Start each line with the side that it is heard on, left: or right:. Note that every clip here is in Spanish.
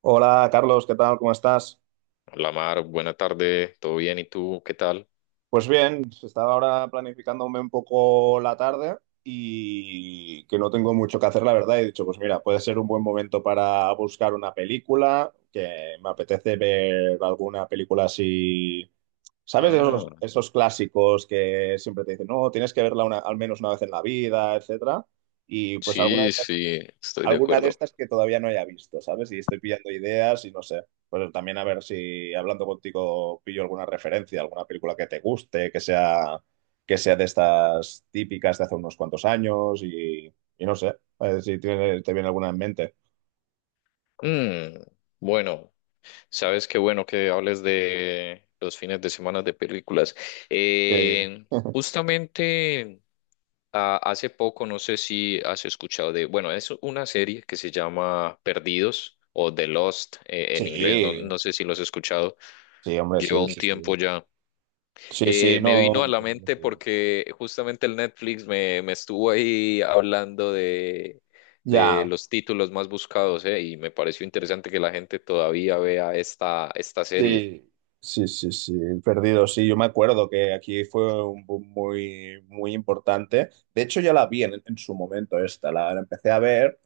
right: Hola Carlos, ¿qué tal? ¿Cómo estás?
left: Hola Mar, buena tarde, ¿todo bien? ¿Y tú qué tal?
right: Pues bien, estaba ahora planificándome un poco la tarde y que no tengo mucho que hacer, la verdad. He dicho, pues mira, puede ser un buen momento para buscar una película, que me apetece ver alguna película así, ¿sabes?
left: Ah,
right: Esos clásicos que siempre te dicen, no, tienes que verla al menos una vez en la vida, etcétera. Y pues alguna de
left: sí, sí, estoy de
right: alguna de
left: acuerdo.
right: estas que todavía no haya visto, ¿sabes? Y estoy pillando ideas y no sé. Pues también a ver si hablando contigo pillo alguna referencia, alguna película que te guste, que sea de estas típicas de hace unos cuantos años y no sé, a ver si te viene alguna en mente.
left: Mm, bueno, sabes qué bueno que hables de los fines de semana de películas.
right: Eh,
left: Eh, Justamente hace poco, no sé si has escuchado de, bueno, es una serie que se llama Perdidos o The Lost en inglés, no,
right: sí,
left: no sé si lo has escuchado,
right: sí, hombre,
left: lleva
right: sí,
left: un
right: sí,
left: tiempo
right: sí.
left: ya.
right: Sí, sí,
left: Me
right: no.
left: vino a la mente
right: Sí.
left: porque justamente el Netflix me estuvo ahí hablando de
right: Ya.
left: los títulos más buscados, y me pareció interesante que la gente todavía vea esta serie.
right: Sí, sí, sí, sí, el perdido, sí, yo me acuerdo que aquí fue un boom muy, muy importante. De hecho, ya la vi en su momento esta, la empecé a ver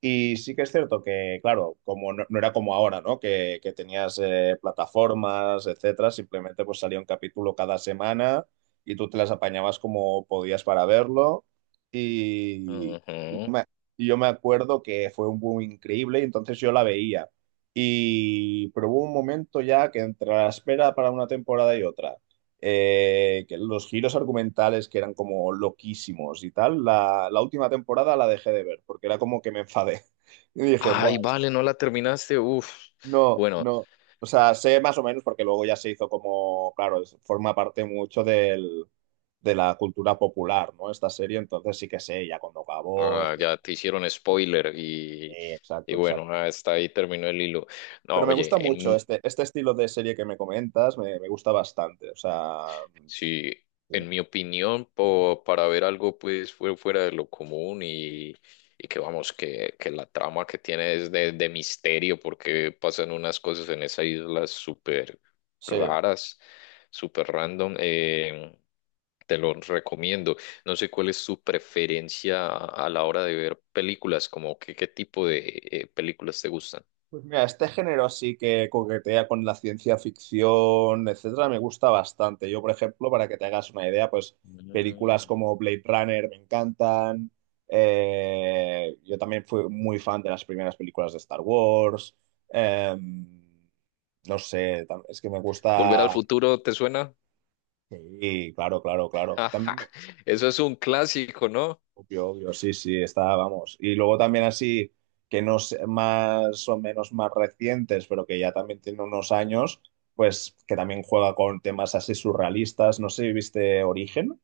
right: y sí que es cierto que, claro, como no era como ahora, ¿no? Que tenías plataformas, etcétera, simplemente pues salía un capítulo cada semana y tú te las apañabas como podías para verlo y yo
left: Ujú.
right: me, y yo me acuerdo que fue un boom increíble y entonces yo la veía. Y, pero hubo un momento ya que entre la espera para una temporada y otra, que los giros argumentales que eran como loquísimos y tal, la última temporada la dejé de ver porque era como que me enfadé. Y dije,
left: Ay,
right: bueno,
left: vale, no la terminaste. Uf.
right: no,
left: Bueno,
right: no. O sea, sé más o menos porque luego ya se hizo como, claro, forma parte mucho de la cultura popular, ¿no? Esta serie, entonces sí que sé ya cuando acabó, etcétera.
left: ya te hicieron spoiler y,
right: Sí,
left: y
right: exacto,
left: bueno,
right: exacto.
left: está ahí terminó el hilo. No,
right: Pero me
left: oye,
right: gusta mucho este estilo de serie que me comentas, me gusta bastante. O sea,
left: sí, en mi opinión, para ver algo pues fue fuera de lo común y que vamos, que la trama que tiene es de misterio porque pasan unas cosas en esa isla súper
right: sí.
left: raras, súper random. Te lo recomiendo. No sé cuál es tu preferencia a la hora de ver películas, como que, qué tipo de películas te gustan.
right: Pues mira, este género así que coquetea con la ciencia ficción, etcétera, me gusta bastante. Yo, por ejemplo, para que te hagas una idea, pues películas
left: Mm.
right: como Blade Runner me encantan. Yo también fui muy fan de las primeras películas de Star Wars. Em, no sé, es que me
left: ¿Volver al
right: gusta.
left: futuro te suena?
right: Sí, claro, claro, claro.
left: Ajá. Eso es un clásico, ¿no?
right: Obvio, obvio, sí, sí, está, vamos. Y luego también así, que no sé, más o menos más recientes, pero que ya también tiene unos años, pues que también juega con temas así surrealistas. No sé si viste Origen.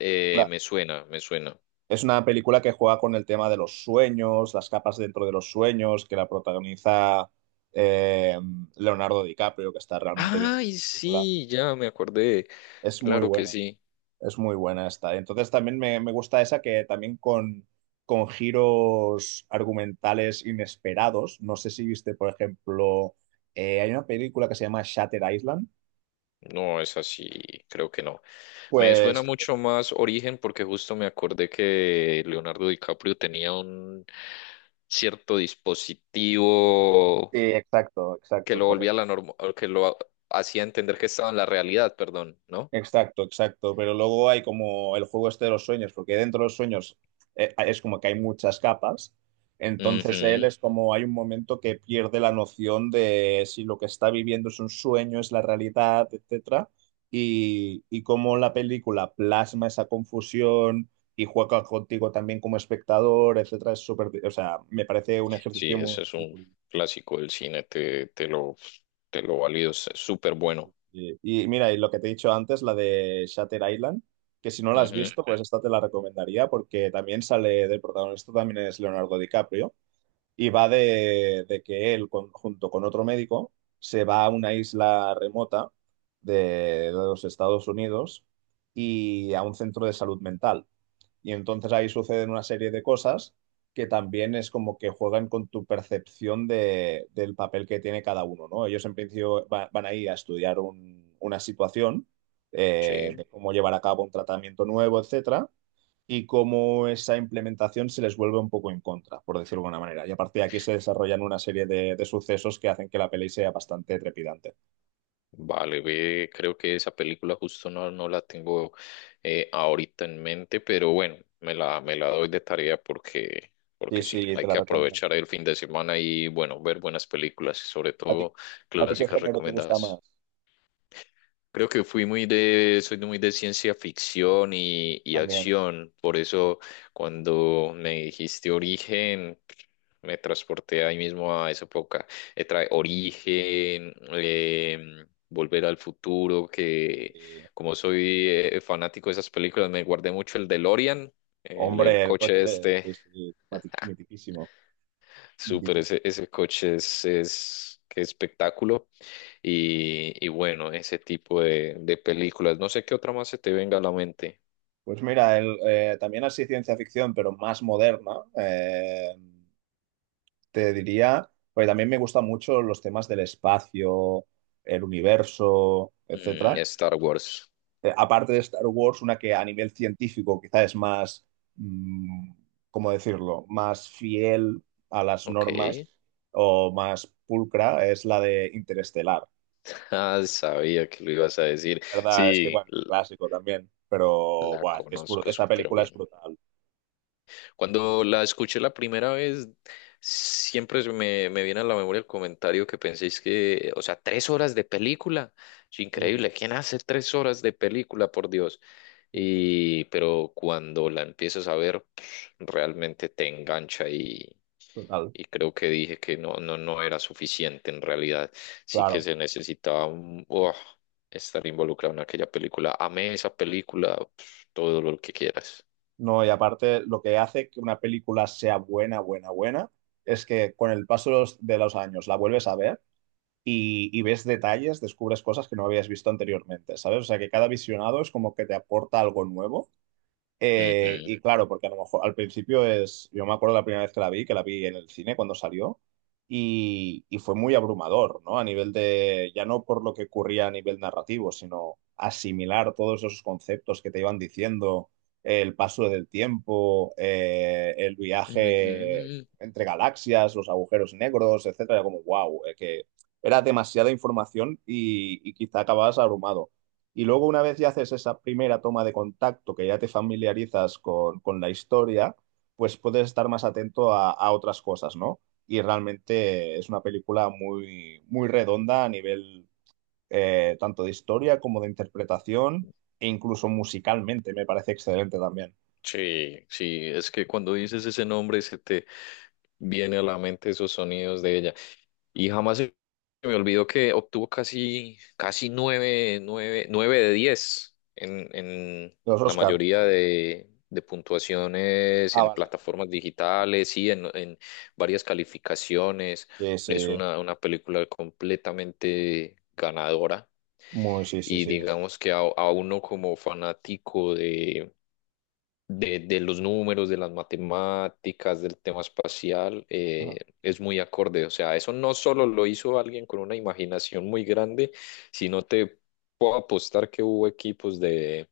right: La-
left: Me suena, me suena.
right: es una película que juega con el tema de los sueños, las capas dentro de los sueños, que la protagoniza eh, Leonardo DiCaprio, que está realmente bien en
left: Ay,
right: esta película.
left: sí, ya me acordé.
right: Es muy
left: Claro que
right: buena.
left: sí.
right: Es muy buena esta. Entonces también me gusta esa que también con giros argumentales inesperados. No sé si viste, por ejemplo, hay una película que se llama Shatter Island.
left: No, es así, creo que no. Me suena
right: Pues
left: mucho más Origen porque justo me acordé que Leonardo DiCaprio tenía un cierto dispositivo
right: sí, exacto,
left: que
right: exacto,
left: lo volvía
right: correcto.
left: a la norma, que lo hacía entender que estaba en la realidad, perdón, ¿no?
right: Exacto, exacto. Pero luego hay como el juego este de los sueños, porque dentro de los sueños es como que hay muchas capas. Entonces él
left: Ujú.
right: es como hay un momento que pierde la noción de si lo que está viviendo es un sueño, es la realidad, etcétera. Y cómo la película plasma esa confusión y juega contigo también como espectador, etcétera, es súper, o sea, me parece un
left: Sí,
right: ejercicio muy,
left: ese es
right: muy
left: un
right: curioso.
left: clásico del cine, te lo valido, es súper bueno.
right: Y mira, y lo que te he dicho antes, la de Shutter Island, que si no la has
left: Ujú.
right: visto, pues esta te la recomendaría porque también sale del protagonista, también es Leonardo DiCaprio, y va de que él, junto con otro médico, se va a una isla remota de, de los Estados Unidos y a un centro de salud mental. Y entonces ahí suceden una serie de cosas que también es como que juegan con tu percepción de, del papel que tiene cada uno, ¿no? Ellos en principio van ahí a estudiar una situación, de
left: Sí.
right: cómo llevar a cabo un tratamiento nuevo, etcétera, y cómo esa implementación se les vuelve un poco en contra, por decirlo de alguna manera. Y a partir de aquí se desarrollan una serie de sucesos que hacen que la peli sea bastante trepidante.
left: Vale, ve, creo que esa película justo no, no la tengo ahorita en mente, pero bueno, me la doy de tarea porque,
right: Sí,
left: porque sí,
right: sí, te
left: hay
right: la
left: que
right: recomiendo.
left: aprovechar el fin de semana y bueno, ver buenas películas, sobre
right: ¿A ti,
left: todo
right: a ti qué
left: clásicas
right: género te gusta más?
left: recomendadas. Creo que fui muy de, soy de- muy de ciencia ficción y
right: También,
left: acción, por eso cuando me dijiste origen, me transporté ahí mismo a esa época. Trae origen, Volver al futuro, que
right: ¿eh?
left: como soy fanático de esas películas, me guardé mucho el DeLorean, el
right: Hombre, el
left: coche
right: coche,
left: este.
right: sí, sí, mitiquísimo,
left: Súper,
right: mitiquísimo.
left: ese coche es qué espectáculo. Y bueno, ese tipo de películas. No sé qué otra más se te venga a la mente.
right: Pues mira, también así ciencia ficción, pero más moderna, te diría, porque también me gustan mucho los temas del espacio, el universo, etcétera.
left: Star Wars.
right: Aparte de Star Wars, una que a nivel científico quizá es más, mm, ¿cómo decirlo?, más fiel a las
left: Ok.
right: normas o más pulcra, es la de Interestelar.
left: Ah, sabía que lo ibas a decir.
right: Verdad, es que
left: Sí,
right: bueno, es un clásico también, pero
left: la
right: buah, es que es
left: conozco
right: esta
left: súper
right: película es
left: bien.
right: brutal.
left: Cuando la escuché la primera vez, siempre se me viene a la memoria el comentario que penséis que, o sea, 3 horas de película. Es
right: Sí,
left: increíble, ¿quién hace 3 horas de película, por Dios?
right: sí, sí.
left: Pero cuando la empiezas a ver, realmente te engancha y,
right: Total,
left: y creo que dije que no, no, no era suficiente en realidad. Sí
right: claro.
left: que se necesitaba oh, estar involucrado en aquella película. Amé esa película, todo lo que quieras.
right: No, y aparte, lo que hace que una película sea buena, buena, buena, es que con el paso de de los años la vuelves a ver y ves detalles, descubres cosas que no habías visto anteriormente, ¿sabes? O sea, que cada visionado es como que te aporta algo nuevo.
left: Ujú.
right: Y claro, porque a lo mejor al principio es, yo me acuerdo la primera vez que la vi en el cine cuando salió, y fue muy abrumador, ¿no? A nivel de, ya no por lo que ocurría a nivel narrativo, sino asimilar todos esos conceptos que te iban diciendo, el paso del tiempo, el viaje
left: Ujú.
right: entre galaxias, los agujeros negros, etcétera, era como wow, que era demasiada información y quizá acababas abrumado. Y luego una vez ya haces esa primera toma de contacto, que ya te familiarizas con la historia, pues puedes estar más atento a otras cosas, ¿no? Y realmente es una película muy, muy redonda a nivel tanto de historia como de interpretación e incluso musicalmente me parece excelente también.
left: Sí, sí, es que cuando dices ese nombre se te viene a la mente esos sonidos de ella. Y jamás se me olvidó que obtuvo casi, casi nueve de diez en
right: Los
left: la
right: Oscars.
left: mayoría de puntuaciones
right: Ah,
left: en
right: vale.
left: plataformas digitales y en varias calificaciones.
right: Sí,
left: Es
right: sí.
left: una película completamente ganadora.
right: Muy, sí, sí,
left: Y
right: sí.
left: digamos que a uno como fanático de los números, de las matemáticas, del tema espacial,
right: Ajá.
left: es muy acorde. O sea, eso no solo lo hizo alguien con una imaginación muy grande, sino te puedo apostar que hubo equipos de,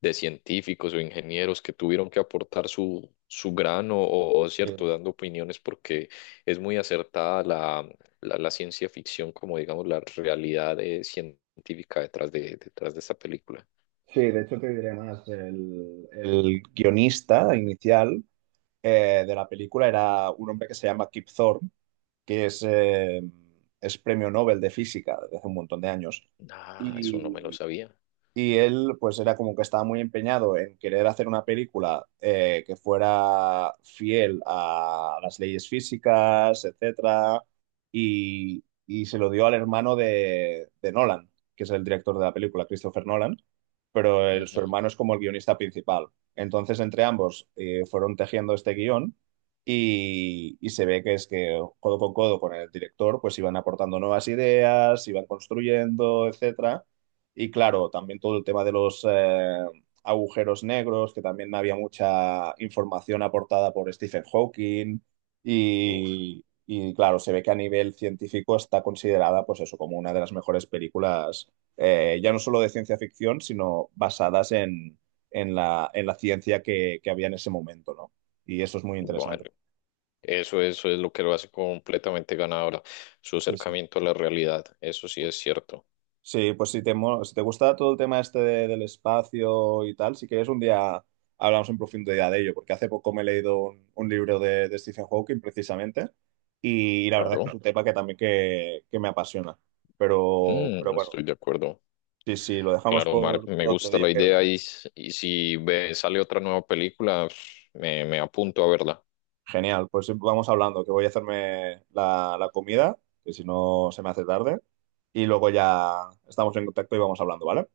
left: de científicos o ingenieros que tuvieron que aportar su grano o cierto,
right: Sí.
left: dando opiniones porque es muy acertada la ciencia ficción como, digamos, la realidad científica detrás de esta película.
right: Sí, de hecho te diré más, el guionista inicial de la película era un hombre que se llama Kip Thorne, que es premio Nobel de física desde hace un montón de años.
left: Ah, eso no me lo
right: Y
left: sabía.
right: y él, pues era como que estaba muy empeñado en querer hacer una película que fuera fiel a las leyes físicas, etcétera, y se lo dio al hermano de Nolan, que es el director de la película, Christopher Nolan, pero su
left: Ujú.
right: hermano es como el guionista principal. Entonces, entre ambos fueron tejiendo este guión y se ve que es que codo con el director, pues iban aportando nuevas ideas, iban construyendo, etcétera y claro, también todo el tema de los agujeros negros, que también había mucha información aportada por Stephen Hawking.
left: Uf.
right: Y, claro, se ve que a nivel científico está considerada, pues eso, como una de las mejores películas, ya no solo de ciencia ficción, sino basadas en la ciencia que había en ese momento, ¿no? Y eso es muy interesante.
left: Bueno, eso es lo que lo hace completamente ganadora, su
right: Sí, sí.
left: acercamiento a la realidad, eso sí es cierto,
right: Sí, pues si te, si te gusta todo el tema este del espacio y tal, si quieres un día hablamos en profundidad de ello, porque hace poco me he leído un libro de Stephen Hawking precisamente y, la verdad es que es
left: claro.
right: un tema que también que me apasiona. Pero bueno,
left: Estoy de acuerdo.
right: sí, sí, lo dejamos
left: Claro, Mark, me
right: por otro
left: gusta
right: día,
left: la
right: que
left: idea y si sale otra nueva película, me apunto a verla.
right: genial. Pues vamos hablando, que voy a hacerme la, la comida, que si no se me hace tarde, y luego ya estamos en contacto y vamos hablando, ¿vale?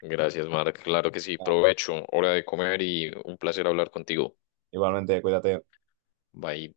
left: Gracias, Mark, claro que sí,
right: Ya,
left: provecho, hora de comer y un placer hablar contigo.
right: igualmente, cuídate.
left: Bye.